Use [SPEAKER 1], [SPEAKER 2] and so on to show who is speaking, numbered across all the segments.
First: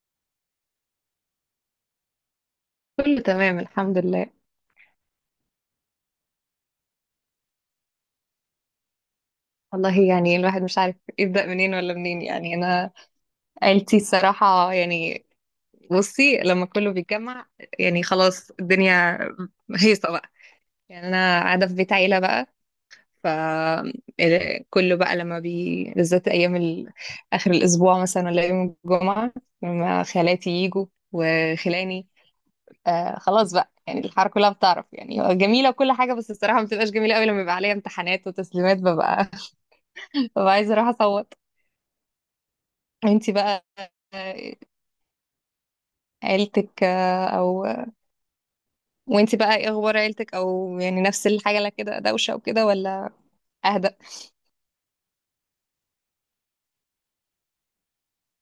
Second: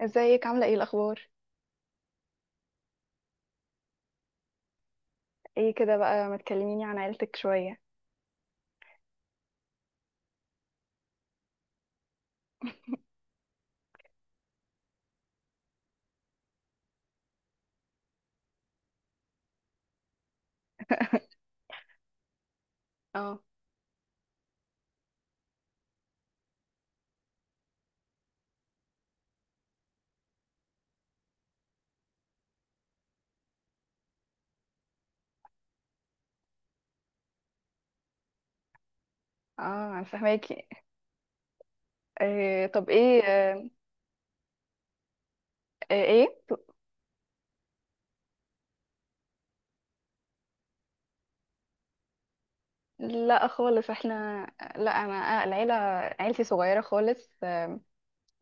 [SPEAKER 1] ازيك، عاملة ايه الأخبار؟
[SPEAKER 2] كله تمام الحمد لله.
[SPEAKER 1] ايه كده بقى، ما تكلميني عن عيلتك شوية.
[SPEAKER 2] والله يعني الواحد مش عارف يبدأ منين ولا منين. يعني أنا عيلتي الصراحة يعني بصي لما كله بيتجمع يعني خلاص الدنيا هيصة بقى. يعني أنا قاعدة في بيت عيلة بقى. ف
[SPEAKER 1] اه
[SPEAKER 2] كله بقى لما بالذات أيام آخر الأسبوع مثلا ولا يوم الجمعة، لما خالاتي يجوا وخلاني. آه خلاص بقى، يعني الحاره كلها بتعرف، يعني جميلة وكل حاجة، بس الصراحة ما بتبقاش جميلة قوي لما يبقى عليا امتحانات وتسليمات ببقى
[SPEAKER 1] اه، انا
[SPEAKER 2] ببقى
[SPEAKER 1] فهماكي.
[SPEAKER 2] عايزة اروح اصوت.
[SPEAKER 1] إيه، طب ايه
[SPEAKER 2] انتي بقى آه،
[SPEAKER 1] ايه.
[SPEAKER 2] عيلتك آه، او وانتي بقى ايه اخبار عيلتك؟ او يعني نفس الحاجة؟ لا كده دوشة وكده ولا
[SPEAKER 1] لا
[SPEAKER 2] اهدى؟
[SPEAKER 1] خالص احنا، لا انا العيلة، عيلتي صغيرة خالص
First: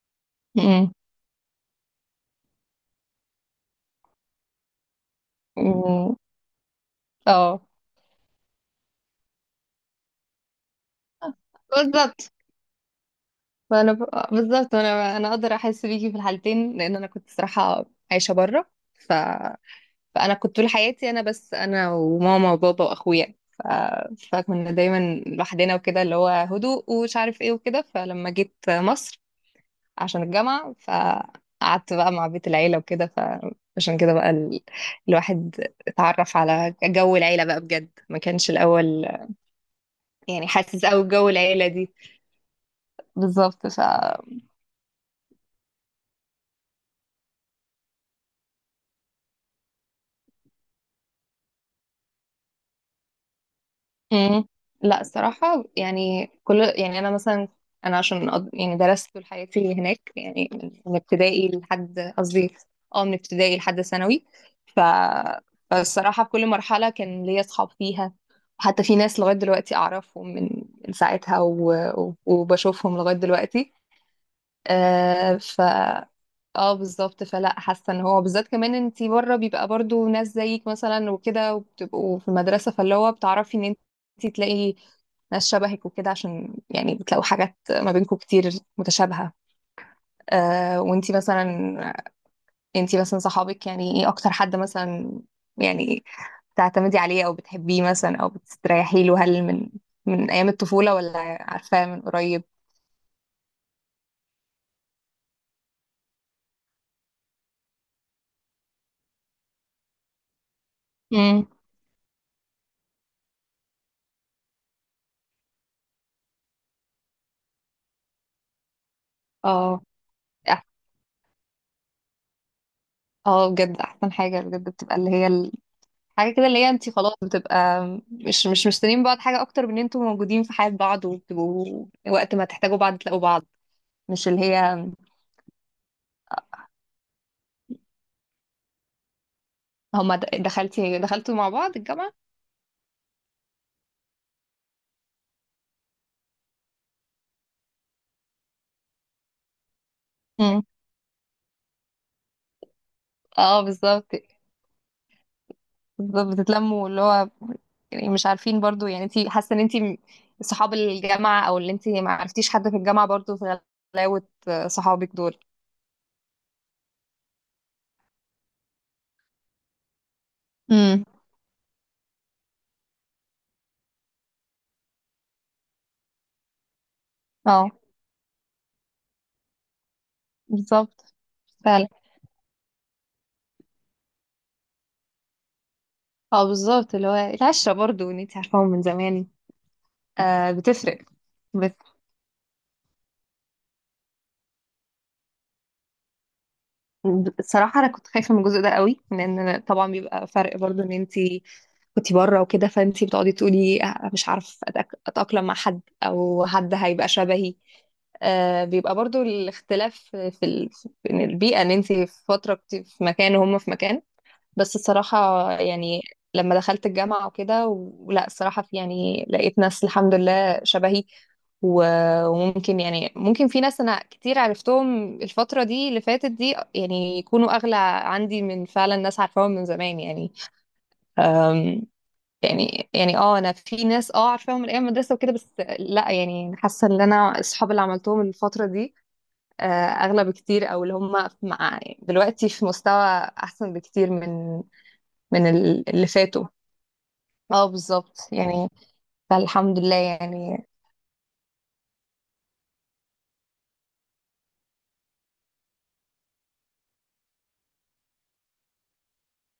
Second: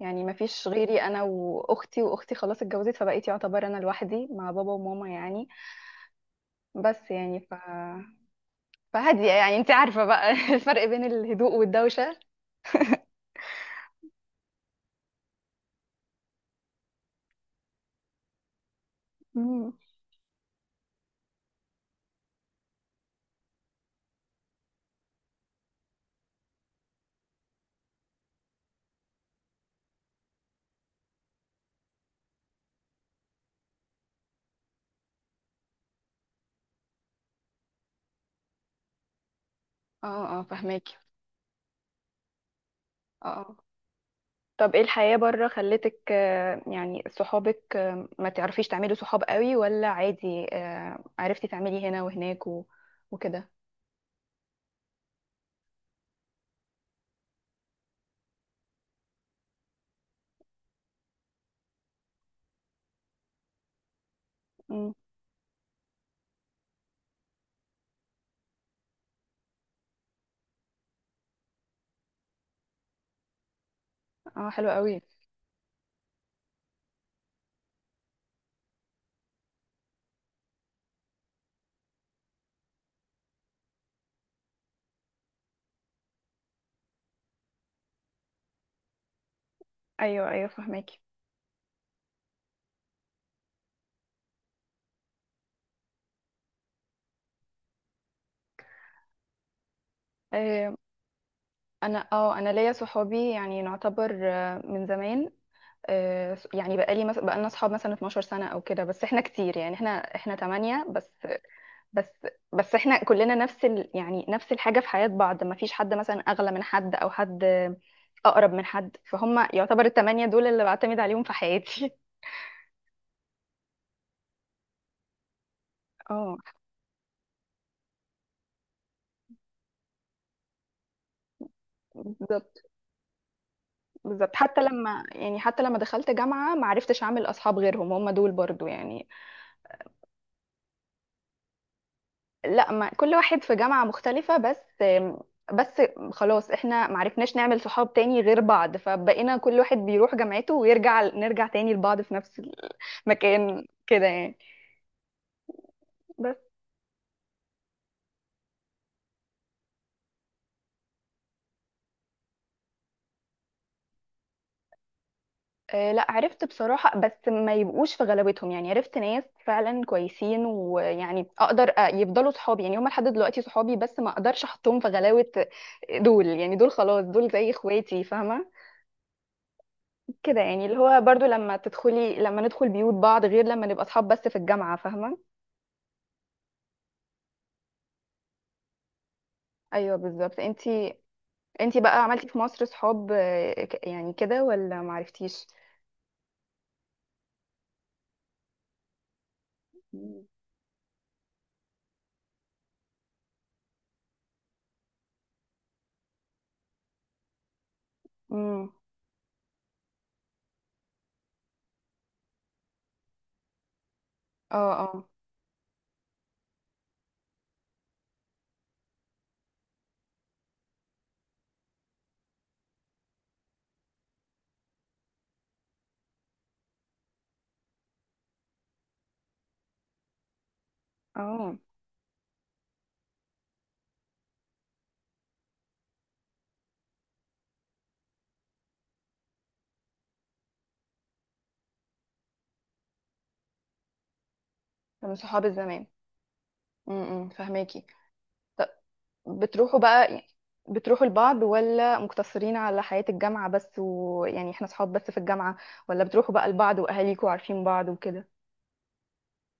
[SPEAKER 1] يعني ما فيش
[SPEAKER 2] مم.
[SPEAKER 1] غيري انا واختي، واختي خلاص اتجوزت، فبقيت يعتبر انا لوحدي مع بابا وماما يعني.
[SPEAKER 2] مم.
[SPEAKER 1] بس يعني
[SPEAKER 2] اه
[SPEAKER 1] فهادية، يعني انت عارفة بقى الفرق بين الهدوء والدوشة.
[SPEAKER 2] بالظبط. بالظبط انا اقدر احس بيكي في الحالتين، لان انا كنت صراحة عايشة بره.
[SPEAKER 1] مم.
[SPEAKER 2] فانا كنت طول حياتي انا بس انا وماما وبابا واخويا. فكنا دايما لوحدنا وكده، اللي هو هدوء ومش عارف ايه وكده، فلما جيت مصر عشان الجامعة فقعدت بقى مع بيت العيلة وكده، فعشان كده بقى الواحد اتعرف على جو العيلة بقى بجد، ما كانش الأول
[SPEAKER 1] اه اه
[SPEAKER 2] يعني حاسس
[SPEAKER 1] فهماكي.
[SPEAKER 2] أوي بجو العيلة دي.
[SPEAKER 1] اه،
[SPEAKER 2] بالظبط.
[SPEAKER 1] طب ايه الحياة بره خلتك يعني صحابك ما تعرفيش تعملي صحاب قوي ولا عادي؟ عرفتي تعملي هنا وهناك وكده.
[SPEAKER 2] مم. لا الصراحة يعني كل يعني أنا مثلا أنا عشان يعني درست طول حياتي هناك، يعني من ابتدائي لحد قصدي اه من ابتدائي لحد ثانوي ف...
[SPEAKER 1] امم.
[SPEAKER 2] فالصراحة في كل مرحلة كان ليا أصحاب فيها، حتى في ناس لغاية دلوقتي أعرفهم من ساعتها وبشوفهم لغاية دلوقتي.
[SPEAKER 1] اه حلو قوي.
[SPEAKER 2] آه، اه بالظبط. فلا حاسه ان هو بالذات كمان انتي بره بيبقى برضو ناس زيك مثلا وكده، وبتبقوا في المدرسه، فاللي هو بتعرفي ان انتي تلاقي ناس شبهك وكده، عشان يعني بتلاقوا حاجات ما بينكم كتير متشابهه.
[SPEAKER 1] ايوه ايوه
[SPEAKER 2] آه،
[SPEAKER 1] فهماكي.
[SPEAKER 2] وانتي مثلا انتي مثلا صحابك يعني ايه؟ اكتر حد مثلا يعني بتعتمدي عليه او بتحبيه مثلا او بتستريحي له، هل من من ايام
[SPEAKER 1] آه،
[SPEAKER 2] الطفوله ولا عارفاه من
[SPEAKER 1] انا
[SPEAKER 2] قريب؟
[SPEAKER 1] انا ليا صحابي يعني نعتبر من زمان، يعني بقالي مثلا بقالنا صحاب مثلا 12 سنة او كده، بس احنا كتير يعني احنا تمانية بس.
[SPEAKER 2] امم،
[SPEAKER 1] بس بس احنا كلنا نفس يعني نفس الحاجة في حياة بعض، ما فيش حد مثلا أغلى من حد أو حد أقرب من حد، فهم
[SPEAKER 2] اه.
[SPEAKER 1] يعتبر التمانية دول
[SPEAKER 2] أح-
[SPEAKER 1] اللي بعتمد عليهم في حياتي.
[SPEAKER 2] اه بجد احسن حاجه بجد بتبقى اللي هي حاجة
[SPEAKER 1] اه
[SPEAKER 2] كده، اللي هي انتي خلاص بتبقى مش مستنيين بعض حاجة أكتر من ان انتوا موجودين في حياة بعض، وبتبقوا وقت ما
[SPEAKER 1] بالظبط.
[SPEAKER 2] تحتاجوا بعض تلاقوا بعض. مش
[SPEAKER 1] بالظبط
[SPEAKER 2] اللي
[SPEAKER 1] حتى
[SPEAKER 2] هي
[SPEAKER 1] لما يعني حتى لما دخلت جامعة ما عرفتش أعمل أصحاب غيرهم، هم دول برضو يعني.
[SPEAKER 2] هما دخلتي دخلتوا مع بعض الجامعة؟
[SPEAKER 1] لا، ما كل واحد في جامعة مختلفة، بس خلاص احنا ما عرفناش نعمل صحاب تاني غير بعض، فبقينا كل واحد بيروح جامعته
[SPEAKER 2] مم.
[SPEAKER 1] ويرجع، نرجع تاني لبعض في نفس
[SPEAKER 2] اه
[SPEAKER 1] المكان كده
[SPEAKER 2] بالظبط.
[SPEAKER 1] يعني.
[SPEAKER 2] بالظبط، بتتلموا اللي هو يعني مش عارفين برضو. يعني انتي حاسة ان انتي صحاب الجامعة، او اللي انتي ما عرفتيش حد في الجامعة برضو في غلاوة صحابك دول؟
[SPEAKER 1] لا عرفت بصراحة، بس ما يبقوش في غلاوتهم، يعني عرفت ناس فعلا كويسين
[SPEAKER 2] مم.
[SPEAKER 1] ويعني اقدر يفضلوا صحابي، يعني هم لحد دلوقتي صحابي بس ما اقدرش احطهم في غلاوة، دول يعني دول خلاص، دول زي
[SPEAKER 2] اه
[SPEAKER 1] اخواتي فاهمة كده يعني، اللي هو
[SPEAKER 2] بالظبط
[SPEAKER 1] برضو لما
[SPEAKER 2] فعلا.
[SPEAKER 1] تدخلي، لما ندخل بيوت بعض غير لما نبقى صحاب بس في الجامعة، فاهمة.
[SPEAKER 2] اه بالظبط، اللي هو العشرة برضو ان انتي عارفاهم من زمان.
[SPEAKER 1] ايوه بالظبط.
[SPEAKER 2] آه
[SPEAKER 1] انتي
[SPEAKER 2] بتفرق. بس
[SPEAKER 1] انتي بقى عملتي في مصر صحاب يعني كده، ولا ما عرفتيش؟
[SPEAKER 2] الصراحة أنا كنت خايفة من الجزء ده قوي، لأن أنا طبعا بيبقى فرق برضو إن أنتي كنتي بره وكده، فأنتي بتقعدي تقولي آه، مش عارف أتأقلم مع حد، أو حد هيبقى شبهي. آه،
[SPEAKER 1] امم.
[SPEAKER 2] بيبقى برضو الاختلاف في في إن البيئة، إن أنتي في فترة كنتي في مكان وهم في مكان.
[SPEAKER 1] اه
[SPEAKER 2] بس
[SPEAKER 1] اه.
[SPEAKER 2] الصراحة يعني لما دخلت الجامعة وكده ولا الصراحة في يعني لقيت ناس الحمد لله شبهي، وممكن يعني ممكن في ناس أنا كتير عرفتهم الفترة دي اللي فاتت دي، يعني يكونوا أغلى عندي من فعلا ناس عارفاهم من زمان يعني.
[SPEAKER 1] اه،
[SPEAKER 2] أم، يعني اه انا في ناس اه عارفاهم من ايام المدرسه وكده، بس لا يعني حاسه ان انا الصحاب اللي عملتهم الفتره دي آه، اغلى بكتير، او اللي هم مع دلوقتي في مستوى احسن بكتير من
[SPEAKER 1] من صحاب
[SPEAKER 2] من
[SPEAKER 1] الزمان.
[SPEAKER 2] ال- اللي فاتوا. اه
[SPEAKER 1] فهماكي.
[SPEAKER 2] بالظبط يعني. فالحمد
[SPEAKER 1] بتروحوا
[SPEAKER 2] لله
[SPEAKER 1] بقى يعني،
[SPEAKER 2] يعني.
[SPEAKER 1] بتروحوا لبعض ولا مقتصرين على حياة الجامعة بس، ويعني احنا صحاب بس في الجامعة، ولا بتروحوا بقى لبعض وأهاليكوا عارفين بعض وكده؟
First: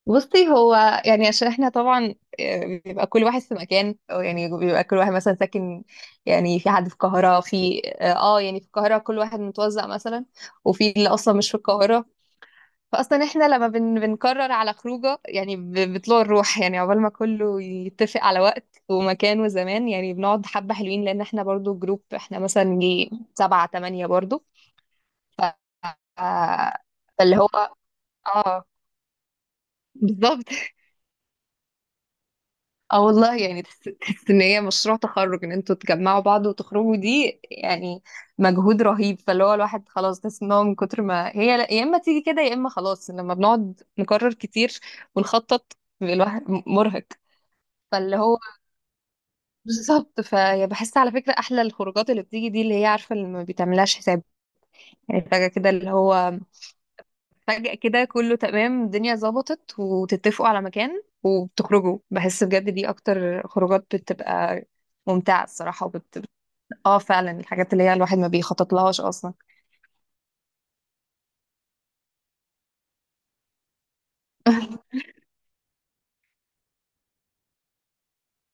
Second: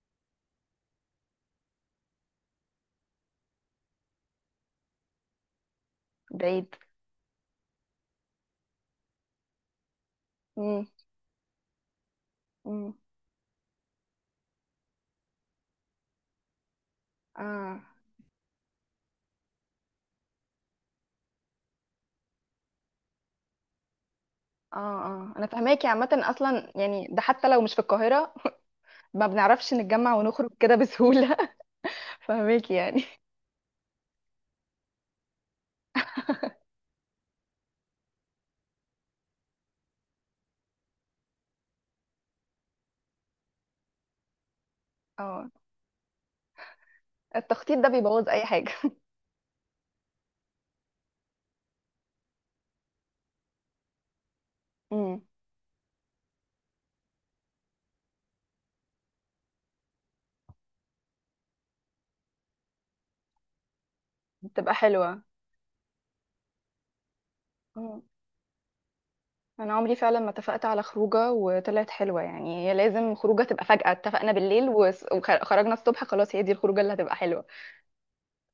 [SPEAKER 2] بصي هو يعني عشان احنا طبعا آه، بيبقى كل واحد في مكان، أو يعني بيبقى كل واحد مثلا ساكن، يعني في
[SPEAKER 1] بعيد.
[SPEAKER 2] حد في القاهرة، في اه آه، يعني في القاهرة كل واحد متوزع مثلا،
[SPEAKER 1] امم.
[SPEAKER 2] وفي اللي اصلا مش في القاهرة.
[SPEAKER 1] امم.
[SPEAKER 2] فاصلا احنا لما بنقرر على خروجه يعني بطلوع الروح، يعني عقبال ما كله
[SPEAKER 1] اه
[SPEAKER 2] يتفق على وقت ومكان وزمان، يعني بنقعد حبة حلوين، لان احنا برضو جروب، احنا مثلا جي سبعة تمانية برضو.
[SPEAKER 1] اه اه،
[SPEAKER 2] ف
[SPEAKER 1] انا فهماكي. عامة اصلا
[SPEAKER 2] آه،
[SPEAKER 1] يعني ده
[SPEAKER 2] فاللي هو
[SPEAKER 1] حتى لو مش في القاهرة
[SPEAKER 2] اه
[SPEAKER 1] ما بنعرفش نتجمع
[SPEAKER 2] بالظبط.
[SPEAKER 1] ونخرج كده بسهولة. فهماكي
[SPEAKER 2] اه
[SPEAKER 1] يعني.
[SPEAKER 2] والله يعني، تحس ان هي مشروع تخرج ان انتوا تجمعوا بعض وتخرجوا دي، يعني مجهود رهيب، فاللي هو الواحد خلاص تحس ان هو من كتر ما هي يا اما تيجي كده يا اما خلاص، لما بنقعد نكرر كتير
[SPEAKER 1] اه،
[SPEAKER 2] ونخطط الواحد مرهق.
[SPEAKER 1] التخطيط ده
[SPEAKER 2] فاللي
[SPEAKER 1] بيبوظ
[SPEAKER 2] هو
[SPEAKER 1] اي حاجة.
[SPEAKER 2] بالظبط، فبحس على فكرة احلى الخروجات اللي بتيجي دي، اللي هي عارفة اللي ما بتعملهاش حساب،
[SPEAKER 1] امم.
[SPEAKER 2] يعني فجأة كده اللي هو فجأة كده كله تمام، الدنيا ظبطت وتتفقوا على مكان وبتخرجوا، بحس بجد دي أكتر خروجات بتبقى
[SPEAKER 1] بتبقى حلوة.
[SPEAKER 2] ممتعة الصراحة اه فعلا الحاجات اللي هي الواحد ما بيخطط لهاش أصلا.
[SPEAKER 1] انا عمري فعلا ما اتفقت على خروجه وطلعت حلوه، يعني هي لازم خروجه تبقى فجاه، اتفقنا بالليل وخرجنا الصبح، خلاص هي دي الخروجه اللي هتبقى حلوه.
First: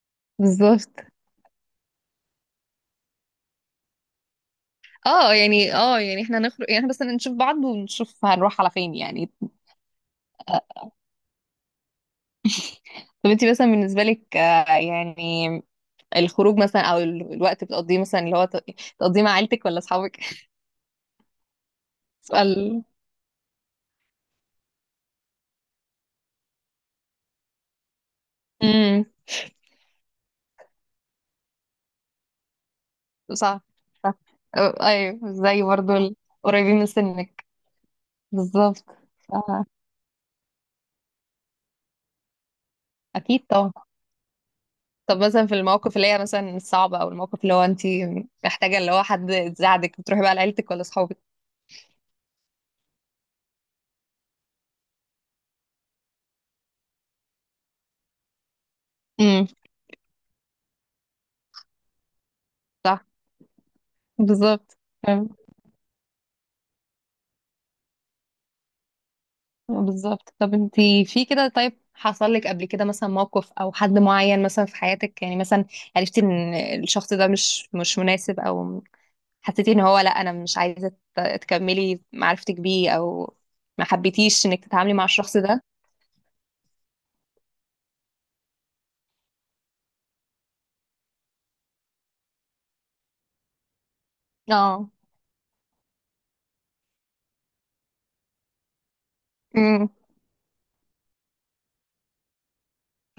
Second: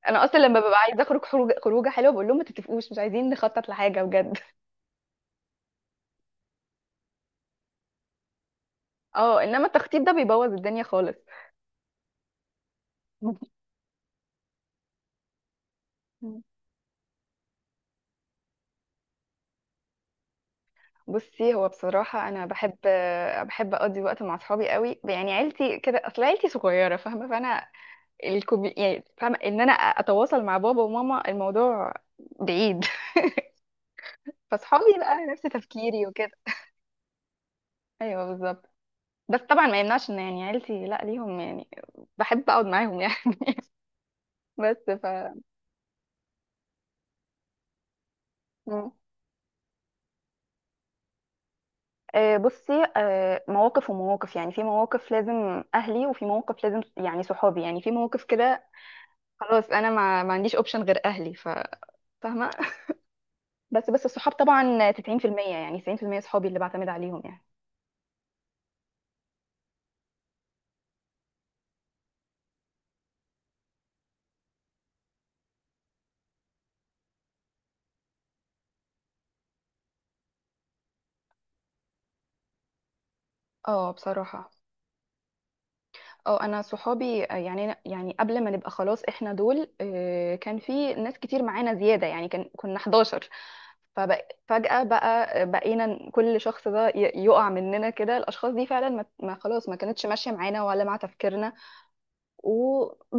[SPEAKER 1] انا اصلا لما ببقى
[SPEAKER 2] بالظبط.
[SPEAKER 1] عايزه اخرج خروجه، خروجه حلوه بقول لهم ما تتفقوش، مش عايزين نخطط لحاجه بجد.
[SPEAKER 2] اه يعني اه يعني احنا هنخرج، يعني احنا بس نشوف بعض ونشوف هنروح على فين يعني.
[SPEAKER 1] اه، انما التخطيط ده بيبوظ الدنيا
[SPEAKER 2] آه،
[SPEAKER 1] خالص.
[SPEAKER 2] طب انت مثلا بالنسبة لك آه، يعني
[SPEAKER 1] مم.
[SPEAKER 2] الخروج مثلا او الوقت بتقضيه مثلا اللي هو تقضيه مع عيلتك ولا اصحابك؟
[SPEAKER 1] بصي هو بصراحة أنا
[SPEAKER 2] سؤال.
[SPEAKER 1] بحب أقضي وقت مع أصحابي قوي، يعني عيلتي كده، أصل عيلتي صغيرة فاهمة، فأنا يعني فاهمة إن أنا أتواصل مع بابا وماما، الموضوع بعيد.
[SPEAKER 2] صح صح. أه،
[SPEAKER 1] فأصحابي
[SPEAKER 2] ايوه
[SPEAKER 1] بقى نفس
[SPEAKER 2] زي برضو
[SPEAKER 1] تفكيري وكده.
[SPEAKER 2] قريبين من سنك.
[SPEAKER 1] ايوه بالظبط.
[SPEAKER 2] بالظبط.
[SPEAKER 1] بس
[SPEAKER 2] آه.
[SPEAKER 1] طبعا ما يمنعش ان يعني عيلتي، لا ليهم يعني بحب اقعد معاهم يعني.
[SPEAKER 2] اكيد طبعا.
[SPEAKER 1] بس
[SPEAKER 2] طب مثلا في المواقف اللي هي مثلا الصعبة، او الموقف اللي هو انت محتاجة
[SPEAKER 1] مم.
[SPEAKER 2] اللي هو حد يساعدك، بتروحي بقى لعيلتك ولا اصحابك؟
[SPEAKER 1] بصي مواقف ومواقف، يعني في مواقف لازم اهلي وفي مواقف لازم يعني صحابي، يعني في مواقف كده
[SPEAKER 2] امم،
[SPEAKER 1] خلاص انا ما عنديش اوبشن غير اهلي، فاهمه.
[SPEAKER 2] صح.
[SPEAKER 1] بس الصحاب
[SPEAKER 2] بالظبط.
[SPEAKER 1] طبعا
[SPEAKER 2] أم،
[SPEAKER 1] 90% يعني 90% صحابي اللي بعتمد عليهم يعني.
[SPEAKER 2] بالظبط. طب انت في كده، طيب حصل لك قبل كده مثلا موقف او حد معين مثلا في حياتك، يعني مثلا عرفتي ان الشخص ده مش مناسب، او حسيتي ان هو لا انا مش عايزه تكملي معرفتك بيه، او ما
[SPEAKER 1] اه
[SPEAKER 2] حبيتيش
[SPEAKER 1] بصراحة.
[SPEAKER 2] انك تتعاملي مع الشخص ده؟
[SPEAKER 1] اه انا صحابي يعني قبل ما نبقى خلاص احنا دول كان في ناس كتير معانا زيادة، يعني كان كنا 11، ففجأة
[SPEAKER 2] اه،
[SPEAKER 1] بقى بقينا كل شخص ده يقع مننا كده، الأشخاص دي فعلا ما خلاص ما
[SPEAKER 2] امم،
[SPEAKER 1] كانتش ماشية معانا ولا مع تفكيرنا،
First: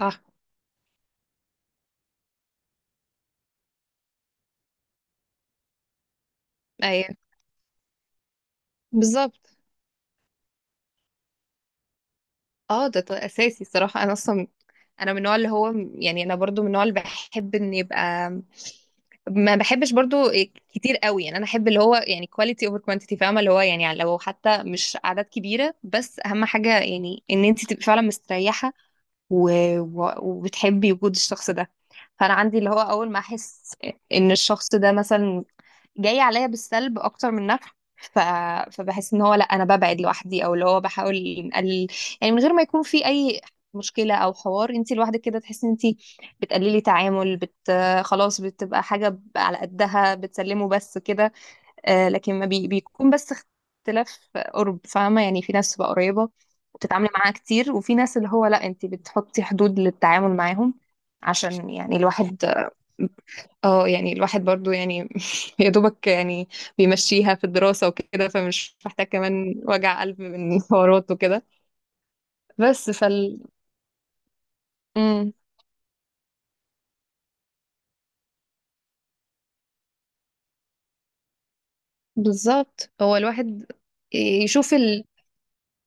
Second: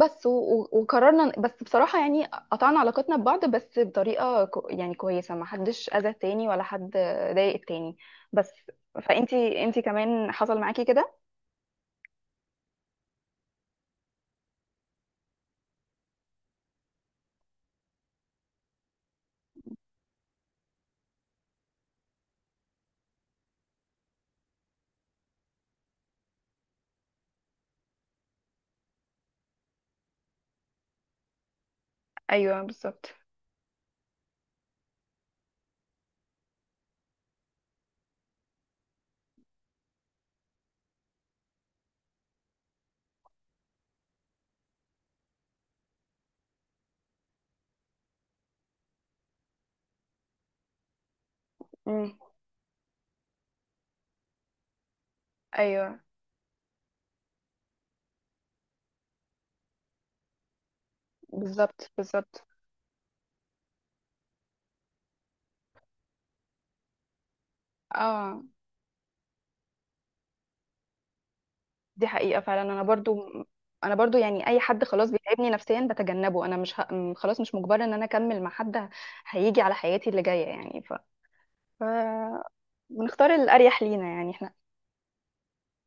[SPEAKER 2] صح،
[SPEAKER 1] وقررنا، بس بصراحة يعني قطعنا علاقتنا ببعض بس بطريقة يعني كويسة، ما حدش أذى التاني ولا حد
[SPEAKER 2] ايوه
[SPEAKER 1] ضايق التاني، بس.
[SPEAKER 2] بالظبط.
[SPEAKER 1] فأنتي أنتي كمان حصل معاكي كده؟
[SPEAKER 2] اه ده اساسي الصراحه. انا اصلا انا من النوع اللي هو يعني انا برضو من النوع اللي بحب ان يبقى ما بحبش برضو إيه، كتير قوي، يعني انا احب اللي هو يعني كواليتي اوفر كوانتيتي، فاهمه اللي هو يعني لو حتى مش اعداد كبيره، بس اهم حاجه يعني ان انت تبقي فعلا مستريحه و... وبتحبي وجود الشخص ده. فانا عندي
[SPEAKER 1] أيوه
[SPEAKER 2] اللي هو اول
[SPEAKER 1] بالظبط.
[SPEAKER 2] ما احس ان الشخص ده مثلا جاي عليا بالسلب اكتر من نفع ف... فبحس ان هو لا انا ببعد لوحدي، او اللي هو بحاول نقلل يعني من غير ما يكون في اي مشكله او حوار، انت لوحدك كده تحسي ان انت بتقللي تعامل خلاص بتبقى حاجه على قدها، بتسلمه بس كده. آه،
[SPEAKER 1] مم.
[SPEAKER 2] لكن ما بيكون بس اختلاف قرب، فاهمة يعني؟ في ناس تبقى
[SPEAKER 1] أيوه
[SPEAKER 2] قريبة وتتعاملي معاها كتير، وفي ناس اللي هو لا انت بتحطي حدود للتعامل معاهم، عشان
[SPEAKER 1] بالظبط
[SPEAKER 2] يعني
[SPEAKER 1] بالظبط.
[SPEAKER 2] الواحد اه يعني الواحد برضو يعني يا دوبك يعني بيمشيها في الدراسة وكده،
[SPEAKER 1] اه
[SPEAKER 2] فمش محتاج كمان وجع قلب من حوارات وكده.
[SPEAKER 1] دي حقيقة فعلا، انا
[SPEAKER 2] بس
[SPEAKER 1] برضو،
[SPEAKER 2] فال
[SPEAKER 1] انا برضو يعني اي حد خلاص
[SPEAKER 2] مم،
[SPEAKER 1] بيتعبني نفسيا بتجنبه، انا مش ه... خلاص مش مجبرة ان انا اكمل مع حد هيجي على حياتي اللي جاية يعني ف...
[SPEAKER 2] بالظبط. هو
[SPEAKER 1] بنختار
[SPEAKER 2] الواحد
[SPEAKER 1] الاريح لينا يعني احنا.
[SPEAKER 2] يشوف،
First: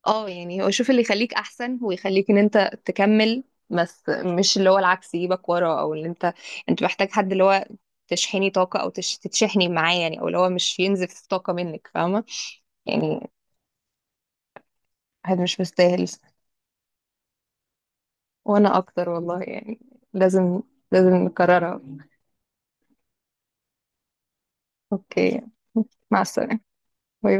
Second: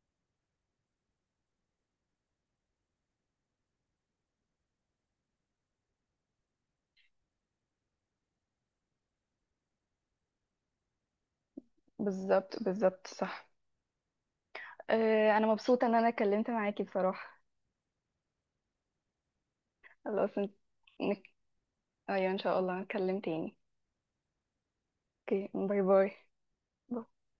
[SPEAKER 2] اه يعني هو شوف اللي يخليك احسن ويخليك ان انت تكمل بس، مش اللي هو العكس يجيبك ورا. او اللي انت انت محتاج حد اللي هو تشحني طاقة او تتشحني معاه يعني، او اللي هو مش ينزف طاقة منك، فاهمة
[SPEAKER 1] بالظبط بالظبط
[SPEAKER 2] يعني؟
[SPEAKER 1] صح. أه،
[SPEAKER 2] واحد
[SPEAKER 1] انا
[SPEAKER 2] مش
[SPEAKER 1] مبسوطة ان
[SPEAKER 2] مستاهل.
[SPEAKER 1] انا اتكلمت معاكي بصراحة.
[SPEAKER 2] وانا اكتر والله يعني،
[SPEAKER 1] خلاص
[SPEAKER 2] لازم لازم
[SPEAKER 1] نك...
[SPEAKER 2] نكررها.
[SPEAKER 1] ايوه ان شاء الله نتكلم تاني.
[SPEAKER 2] اوكي،
[SPEAKER 1] اوكي، باي باي.
[SPEAKER 2] مع السلامة، باي.